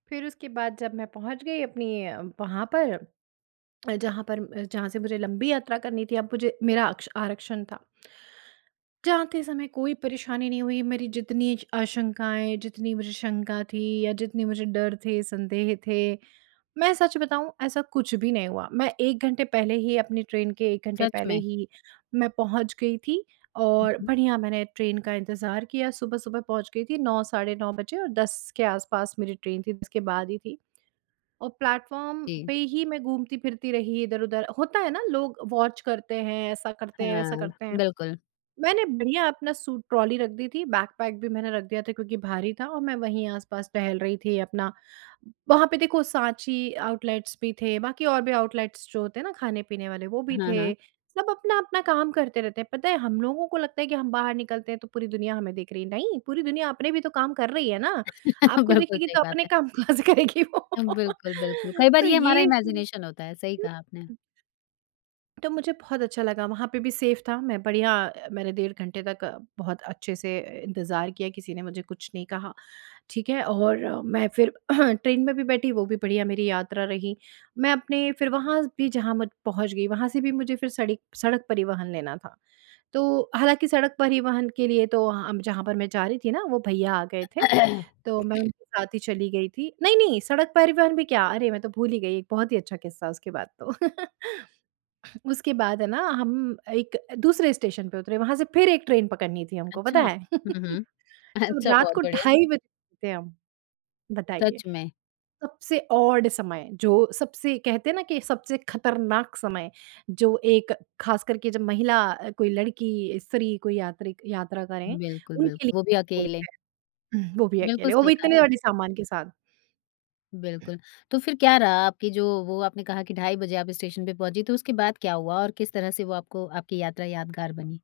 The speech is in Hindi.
फिर उसके बाद जब मैं पहुँच गई अपनी अ, वहाँ पर। अ, जहाँ पर म जहाँ से मुझे लंबी यात्रा करनी थी, अब मुझे मेरा आक्क्ष आरक्षण था। जाते समय कोई परेशानी नहीं हुई, मेरी जितनी स आशंकाएँ, जितनी मुझे शंका थी या जितने मुझे डर थे, संदेह थे। मैं सच बताऊँ ऐसा कुछ भी नहीं हुआ, मैं 1 घंटे पहले ही अपनी ट्रेन के 1 घंटे सच पहले में। ही मैं पहुँच गई थी हुँ, और हुँ। बढ़िया मैंने ट्रेन का इंतज़ार किया, सुबह-सुबह पहुँच गई थी 9 साढ़े 9 बजे और 10 के आस-पास मेरी ट्रेन थी, जिसके बाद ही थी। और प्लेटफ़ॉर्म जी। पे ही मैं घूमती-फिरती रही इधर-उधर, होता है ना, लोग वॉच करते हैं, ऐसा करते हैं, वैसा हाँ, करते हैं। बिल्कुल। मैंने बढ़िया अपना सूट ट्रॉली रख दी थी, बैगपैक भी मैंने रख दिया था क्योंकि भारी था और मैं वहीं आस-पास टहल रही थी अपना वहाँ पे देखो साँची आउटलेट्स भी थे, बाकी और भी आउटलेट्स जो होते हैं ना खाने-पीने वाले वो भी हाँ, थे। हाँ। सब अपना-अपना काम करते रहते हैं, पता है हम लोगों को लगता है कि हम बाहर निकलते हैं तो पूरी दुनिया हमें देख रही है, नहीं पूरी दुनिया अपने भी तो काम कर रही है ना, आपको बिल्कुल देखेगी सही तो बात अपने है। काम कहाँ से करेगी वो। अ, बिल्कुल, बिल्कुल कई बार तो ये हमारा ये हुँ। इमेजिनेशन होता है, सही हुँ, कहा आपने। हुँ। तो मुझे बहुत अच्छा लगा वहाँ पे भी सेफ था, मैं बढ़िया मैंने डेढ़ घंटे तक बहुत अच्छे से इंतज़ार किया किसी ने मुझे कुछ नहीं कहा। ठीक है? और मैं फिर ट्रेन में भी बैठी, वो भी बढ़िया मेरी यात्रा रही, मैं अपने फिर वहाँ ज भी जहाँ मु पहुँच गई, वहाँ से भी मुझे फिर सड़ी सड़क परिवहन लेना था। तो, हालाँकि सड़क परिवहन के लिए तो अ, जहाँ पर मैं जा रही थी ना वो भईया आ गए थे, तो मैं उनके साथ ही चली गई थी, नहीं, नहीं सड़क परिवहन भी क्या? अरे मैं तो भूल ही गई, एक बहुत ही अच्छा किस्सा उसके बाद तो। उसके बाद है ना हम एक दूसरे स्टेशन पे उतरे, वहाँ से फिर एक ट्रेन पकड़नी थी हमको पता अच्छा, है। हुँ, हुँ। तो अच्छा, रात बहुत को बढ़िया। ढाई बजे गए थे हम, बताइए? सच में। सबसे ऑड समय, जो सबसे कहते हैं ना कि सबसे खतरनाक समय, जो एक खास करके जब महिला, कोई लड़की, स्त्री कोई यात्री यात्रा करें, बिल्कुल, बिल्क उनके लिए वो भी बोलते अकेले। हैं हुँ, वो भी बिल्कुल, अकेले, वो सही भी कहा इतने आपने। बड़े सामान के साथ। बिल्कुल, तो फिर क्या रहा आपकी जो वो आपने कहा की ढाई बजे आप स्टेशन पे पहुँची, तो उसके बाद क्या हुआ? और किस तरह से वो आपको आपकी यात्रा यादगार बनी?